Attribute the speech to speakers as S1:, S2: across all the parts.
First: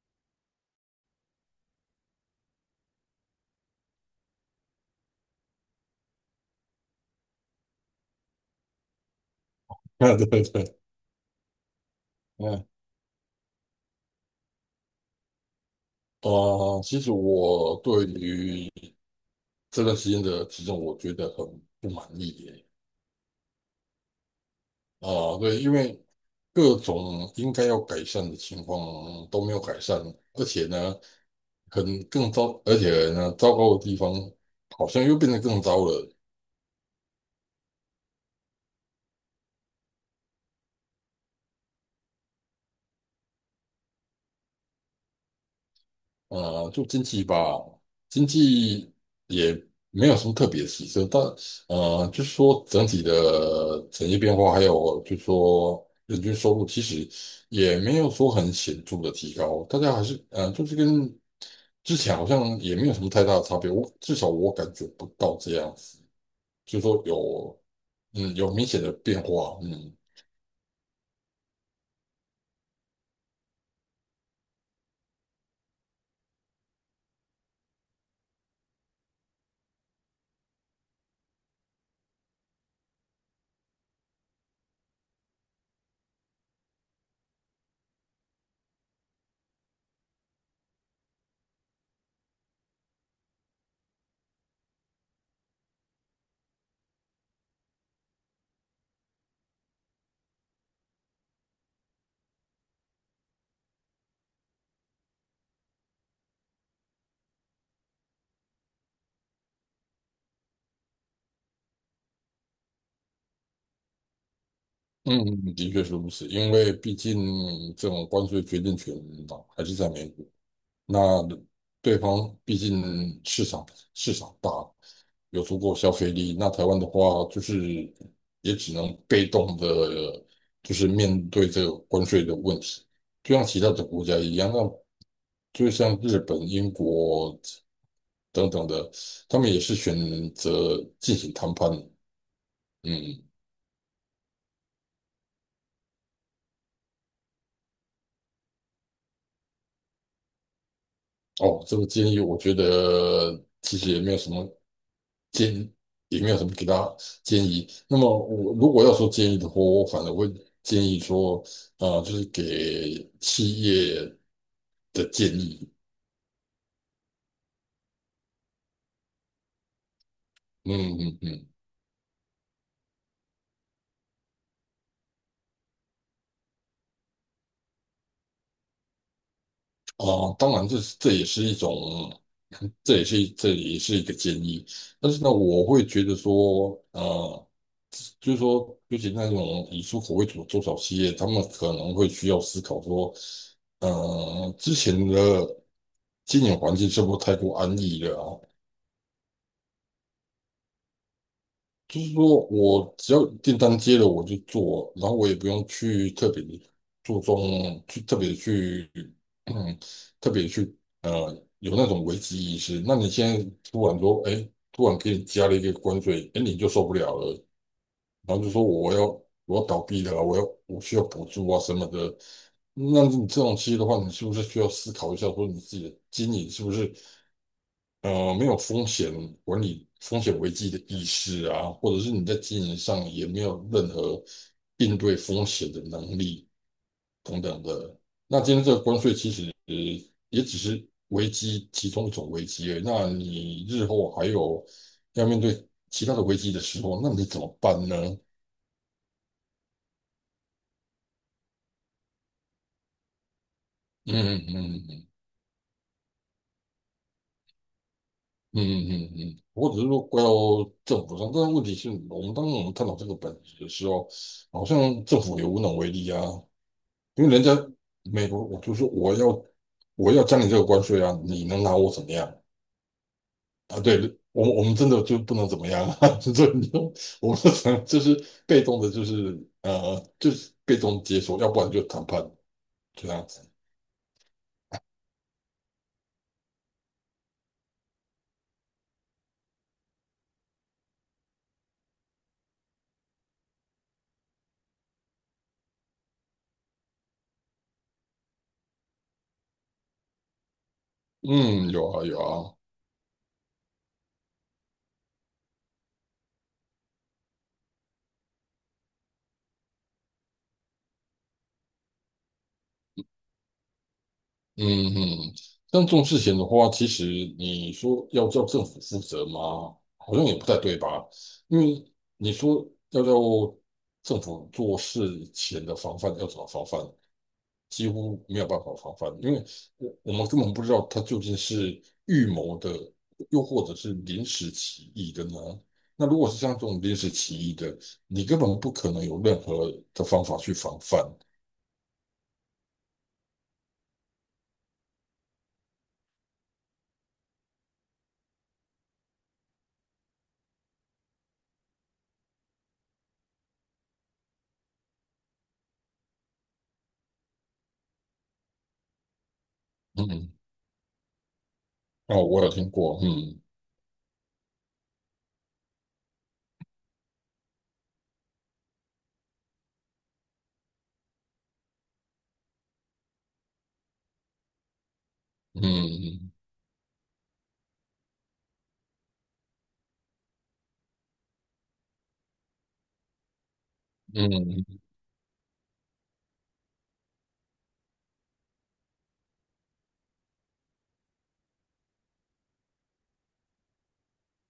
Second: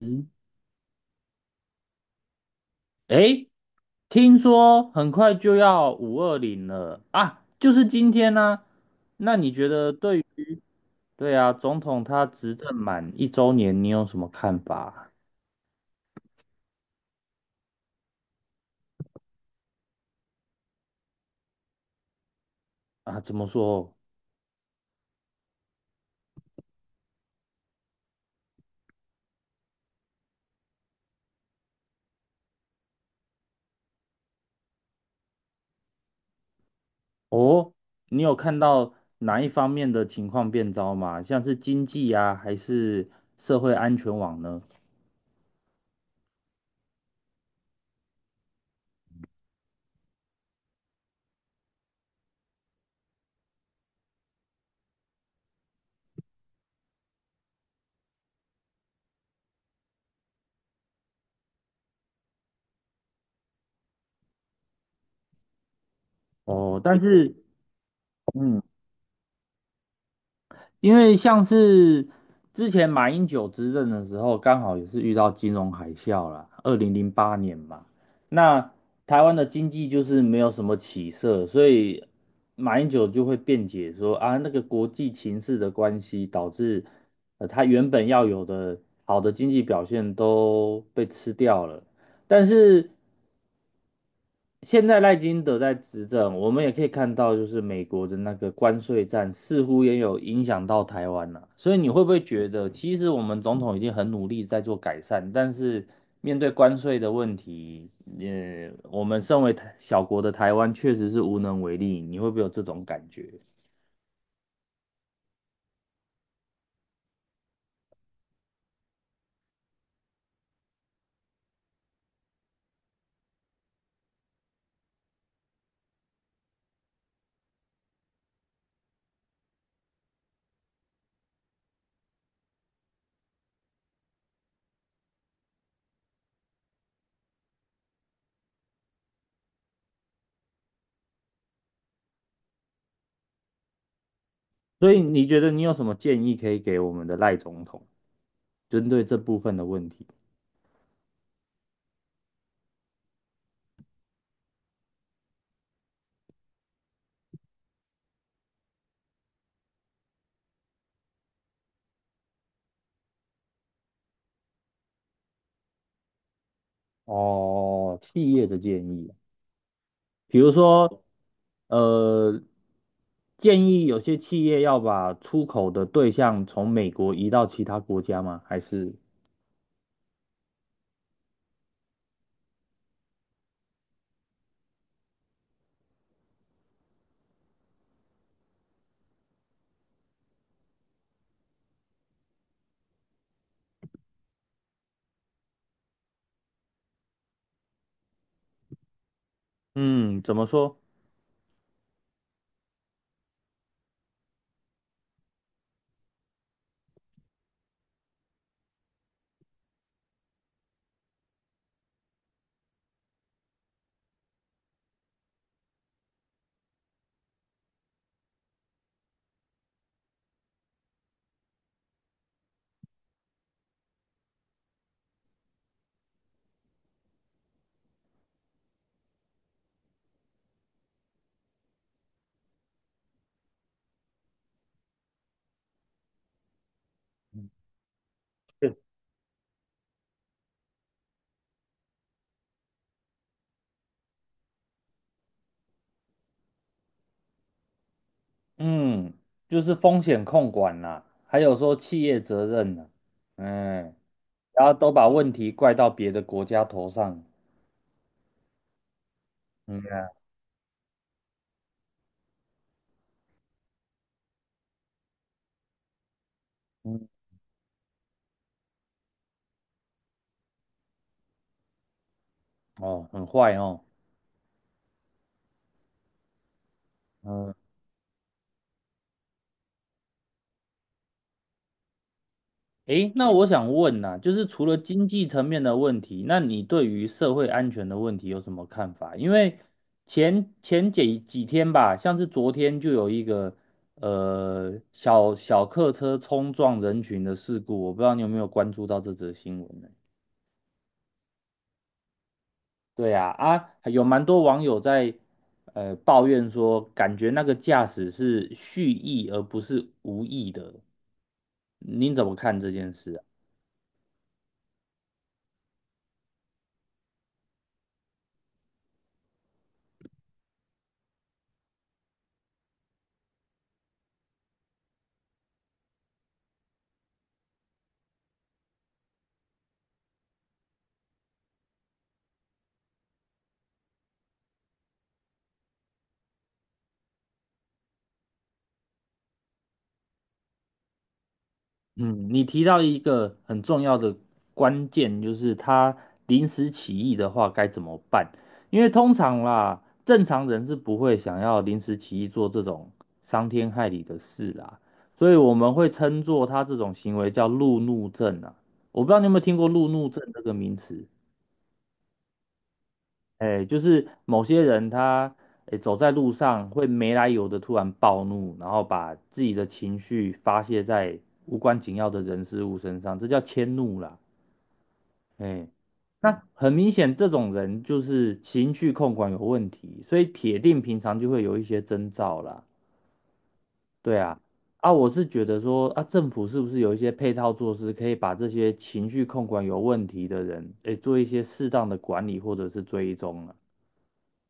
S1: 嗯，诶，听说很快就要520了啊，就是今天呢、那你觉得
S2: 啊，对对，对，
S1: 对啊，总统他执
S2: 嗯，
S1: 政满一周年，你有什么看法
S2: 其实我对于这段时间的体重，我觉得很不满意耶。
S1: 啊？怎么说？
S2: 啊、对，因为各种应该要改善的情况都没有改善，而且呢，很更糟，而且呢，糟糕的地方好像又变得更糟了。
S1: 哦，你有看到哪一方面的情况变糟吗？像是经济啊，还是社会安全网呢？
S2: 就经济吧，经济也没有什么特别的起色，但就是说整体的产业变化，还有就是说人均收入，其实也没有说很显著的提高，大家还是就是跟之前好像也没有什么太大的差别，我至少我感觉不到这样子，
S1: 哦，
S2: 就是
S1: 但
S2: 说
S1: 是，
S2: 有
S1: 嗯，
S2: 明显的变化，嗯。
S1: 因为像是之前马英九执政的时候，刚好也是遇到金融海啸啦，2008年嘛。那台湾的经济就是没有什么起色，所以马英九就会辩解说啊，那个国际情势的关系，导致他原本要有的好的经济表现都被吃掉了。但是现在赖金德在执政，我们也可以看到，就是美国的那个关税战似乎也有影响到台湾了。所以你会不会觉得，其实我们总统已经很努力在做改善，但是面对关税的问题，我们身为台小国的台湾确实是无能为力。你会不会有这种感觉？
S2: 嗯，的确是如此，因为毕竟这种关税决定权嘛还是在美国。那对方毕竟市场大，有足够消费力。那台湾的话，就是也只能被动的，就是面对这个关税的问题，就像其他的国家一样，那就像日本、英国等等的，他们也是选择进行谈判。嗯，
S1: 所以你觉得你有什么建议可以给我们的赖总统，针对这部分的问题？
S2: 哦，这个建议我觉得其实也没有什么建议也没有什么给大家建议。那么我如果要说建议的话，我反而会建议说，啊、就是给企业的建议。
S1: 哦，企业的建议。比如
S2: 嗯
S1: 说，
S2: 嗯嗯，
S1: 呃，建议有些企业要把出口的对象从美国移到其他国家吗？还是，
S2: 啊、当然这也是一种，这也是一个建议。但是呢，我会觉得说，啊，就是说，尤其那种以出口为主的中小企业，他们可能会需要思考说，之前的经营环境是不是太过安逸了啊？
S1: 嗯，怎么说？
S2: 就是说我只要订单接了我就做，然后我也不用去特别注重，去特别去，嗯，特别去有那种危机意识。那你现在突然说，哎，突然给你加了一个关税，哎，你就受不了了，然后就说我要倒闭了，我需要补助啊什么的。那你这种企业的话，你是不是需要思考一下，说你自己的经营是不是？没有风险管理、风险危机的意识啊，或者是你在经营上也没有任何应对风险的能力等等的。那今天这个关税其实也只是危机其中一种危机而已。那你日后还有要面对其他的危机的时候，那你怎么办呢？
S1: 嗯，就是风险控管啦，还有说企业责任啦，嗯，
S2: 嗯
S1: 然后
S2: 嗯
S1: 都
S2: 嗯
S1: 把问题怪到别的国家头上，
S2: 嗯嗯嗯，嗯或只
S1: 嗯
S2: 是说怪到政府上，但是问题是当我们探讨这个本质的时候，好像政府也无能为力啊。
S1: 嗯，
S2: 因为人家美国，我就说我要加你这个关税啊，你能拿我怎么样
S1: 哦，很坏哦，
S2: 啊？对我们真的就不能怎么样啊？就这你就我们
S1: 嗯。
S2: 只能就是被动的，就是就是被动接受，要不然就谈判这
S1: 诶，
S2: 样
S1: 那
S2: 子。
S1: 我想问呐、就是除了经济层面的问题，那你对于社会安全的问题有什么看法？因为前几天吧，像是昨天就有一个小客车冲撞人群的事故，我不知道你有没有关注到这则新闻呢？
S2: 嗯，有啊有啊。
S1: 对呀，啊，有蛮多网友在抱怨说，感觉那个驾驶是蓄意而不是无意的，您怎么看这件事啊？
S2: 嗯嗯，但这种事情的话，其实你说要叫政府负责吗？好像也不太对吧？因为你说要叫政府做事前的防范，要怎么防范？几乎没有办法防范，因为我们根本不知道他究竟是预谋的，又或者是临时起意的呢？那如果是像这种临时起意的，你根本不可能有任何的方法去防范。
S1: 嗯，你提到一个很重要的关键，就是他临时起意的话该怎么办？因为通常啦，正常人是不会想要临时起意做这种伤天害理的事啦，所以我们会称作他这种行为叫路怒症啊。我不知道你有没有听过路
S2: 嗯，
S1: 怒症
S2: 嗯
S1: 这个名词？
S2: 哦，我有听过，嗯
S1: 哎，就是某些人他，哎，走在路上会没来由的突然暴怒，然后把自己的情绪发泄在无关紧要的人事物身上，这叫迁怒啦。
S2: 嗯。
S1: 哎，
S2: 嗯
S1: 那很明显，这种人就是情绪控管有问题，所以铁定平常就会有一些征兆啦。对啊，
S2: 嗯
S1: 啊，我是觉得说，啊，政府是不是有一些配套措施，可以把这些情绪控管有问题的人，哎，做一些适当的管理或者是追踪啊？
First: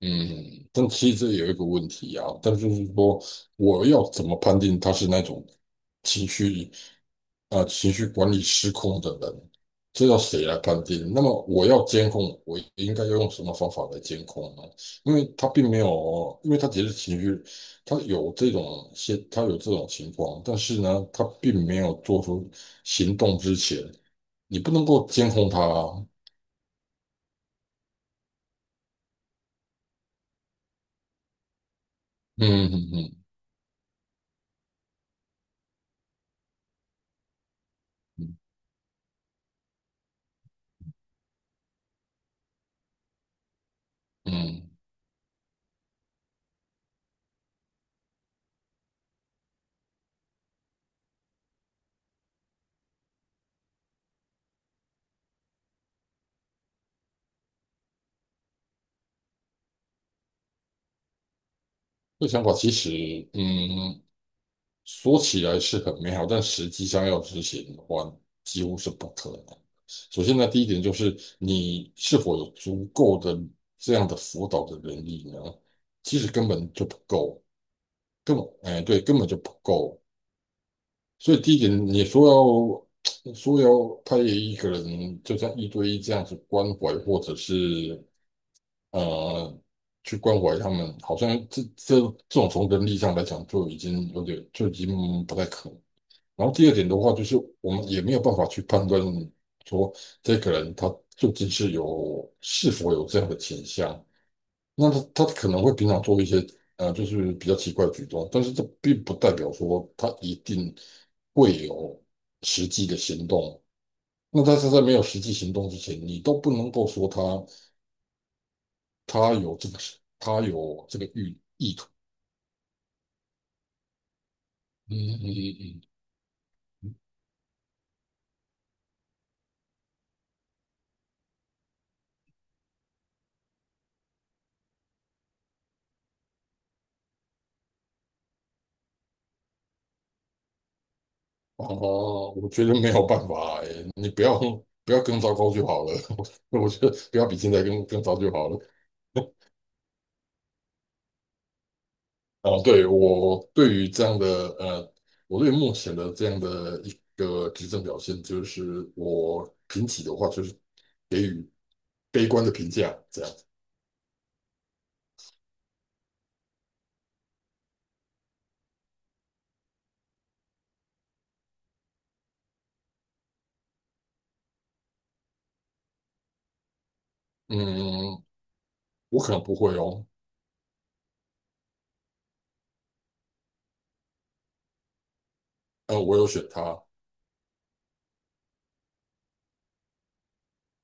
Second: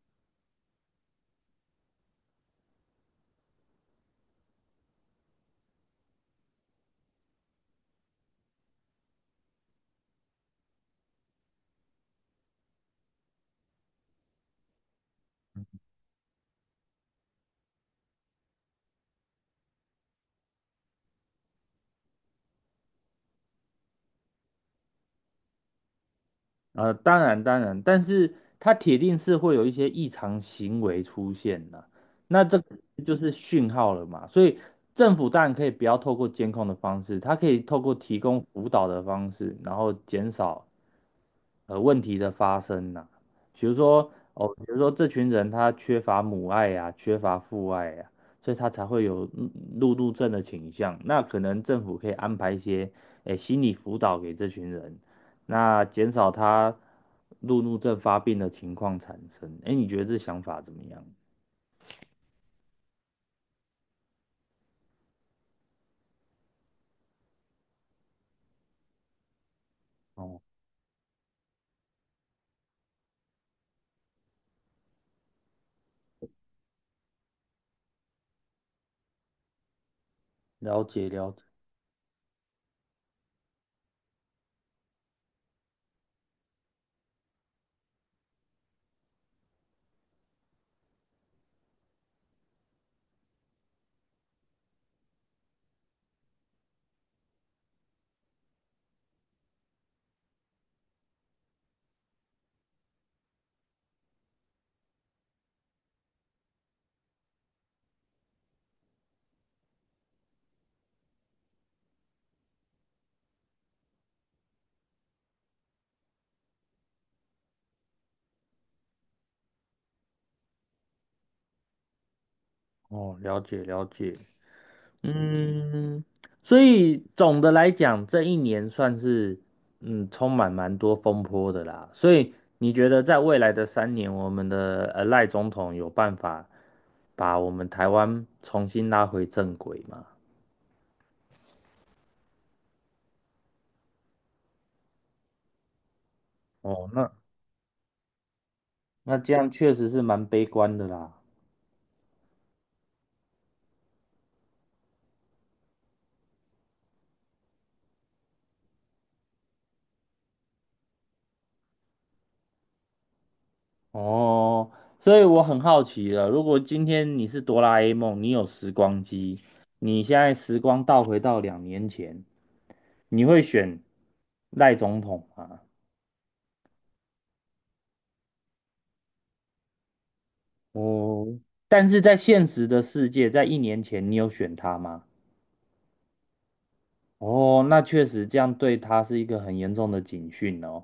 S2: 嗯，但其实这有一个问题啊，但就是说，我要怎么判定他是那种情绪啊、情绪管理失控的人？这要谁来判定？那么我要监控，我应该要用什么方法来监控呢？因为他并没有，因为他只是情绪，他有这种现，他有这种情况，但是呢，他并没有做出行动之前，你不能够监控他啊
S1: 当然当然，但是它铁定是会有一些异常行为出现的，那这个
S2: 嗯嗯
S1: 就
S2: 嗯
S1: 是讯号了嘛。所以政府当然可以不要透过监控的方式，它可以透过提
S2: 嗯
S1: 供辅导的方式，然后减少问题的发生呐、比如说哦，比
S2: 嗯。
S1: 如说这群人他缺乏母爱呀、缺乏父爱呀、所以他才会有路怒症的倾向。那可能政府可以安排一些诶心理辅导给这群人，那减少他路怒症发病的情况产生。诶，你觉得这想法怎么样？
S2: 这想法其实，嗯，说起来是很美好，但实际上要执行的话，几乎是不可能。首先
S1: 哦，
S2: 呢，第一点就是你是否有足够的这样的辅导的能力呢？其实根本就不够，根本，哎，对，根本就不够。
S1: 了解了
S2: 所以
S1: 解，
S2: 第一点，你说要 说要派一个人就像一对一这样子关怀，或者是呃，去关怀他们，好像这这种从人力上来讲就已经有点就已经不太可能。然后第二点的话，就是我们也没有办法去判断说这个人他究竟是是否有这样的倾向。那他可能会平常做一些就是比较奇怪的举动，但是这并不代表说他一定会有实际的行动。那但是在没有实际行动之前，你都不能够说他。他有这个，他有这个意图。
S1: 哦，了解了解。
S2: 嗯嗯嗯嗯。
S1: 嗯，所以总的来讲，这一年算是充满蛮多风波的啦。所以你觉得在未来的三年，我们的赖总统有办法把我们台湾重新拉回正轨吗？
S2: 哦，我觉得没有办法哎，你不要更糟糕就好了。我觉
S1: 哦，
S2: 得
S1: 那
S2: 不要比现在更糟就好了。
S1: 那这样确实是蛮悲观的啦。
S2: 哦，对，我对于这样的呃，我对目前的这样的一个执政表现，就是我评起的话，就是悲观的评价这样。
S1: 哦，所以我很好奇了，如果今天你是哆啦 A 梦，你有时光机，你现在时光倒回到2年前，你会选赖总统吗？
S2: 嗯，我可能不会哦，
S1: 哦，但是在现实的世界，在1年前你有选他吗？
S2: 我有选他，
S1: 哦，那确实这样对他是一个很严重的警讯哦。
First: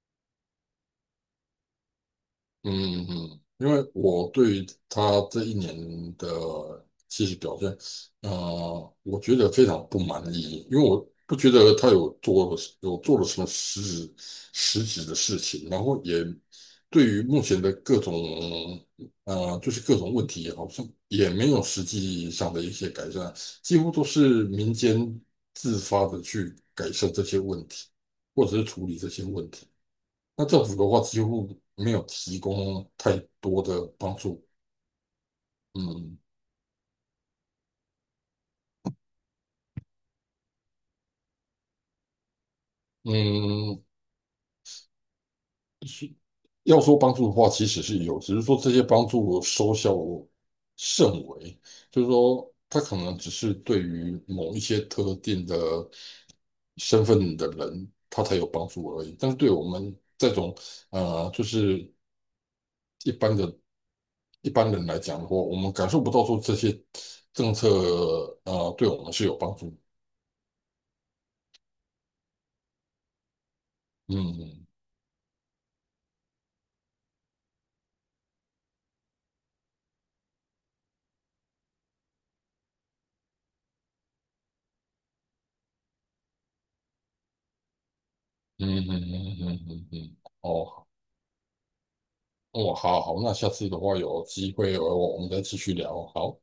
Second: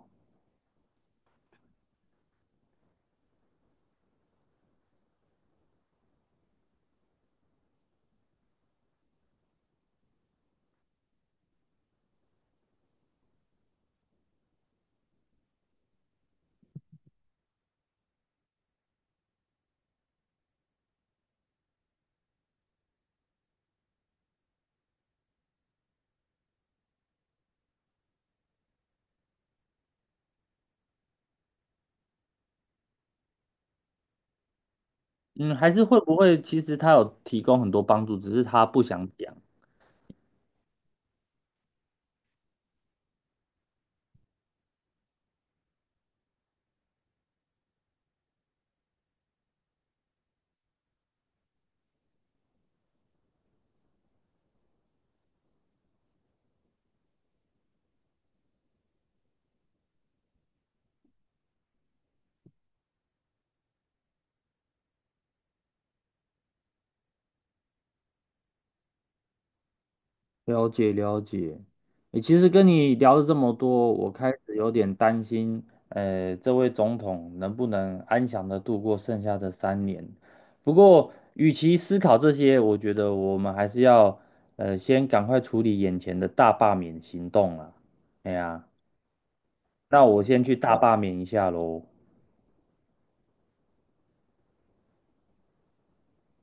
S2: 嗯嗯，嗯因为我对于他这一年的其实表现，我觉得非常不满意，因为我不觉得他有做了什么质实质的事情，然后也对于目前的各种就是各种问题，好像也没有实际上的一些改善，几乎都是民间自发的去改善这些问题，或者是处理这些问题。那政府的话几乎没有提供太多的帮助。
S1: 嗯，还是会不
S2: 嗯
S1: 会其实他有提供很多帮助，只是他不想讲。
S2: 嗯，是要说帮助的话，其实是有，只是说这些帮助收效甚微，就是说他可能只是对于某一些特定的身份的人，他才有帮助而已。但是对我们这种就是一般的一般人来讲的话，我们感受不到说这些政策对我们是有帮助。
S1: 了解了解，诶，其实跟你聊了这么多，我开始
S2: 嗯。
S1: 有点担心，这位总统能不能安详的度过剩下的三年？不过，与其思考这些，我觉得我们还是要，先赶快处理眼前的大罢免行动啦。哎呀，
S2: 嗯嗯嗯嗯嗯
S1: 那
S2: 嗯，
S1: 我先去大
S2: 哦，
S1: 罢免一下喽。
S2: 哦，好好，那下次的话有机会，我们再继续聊，好。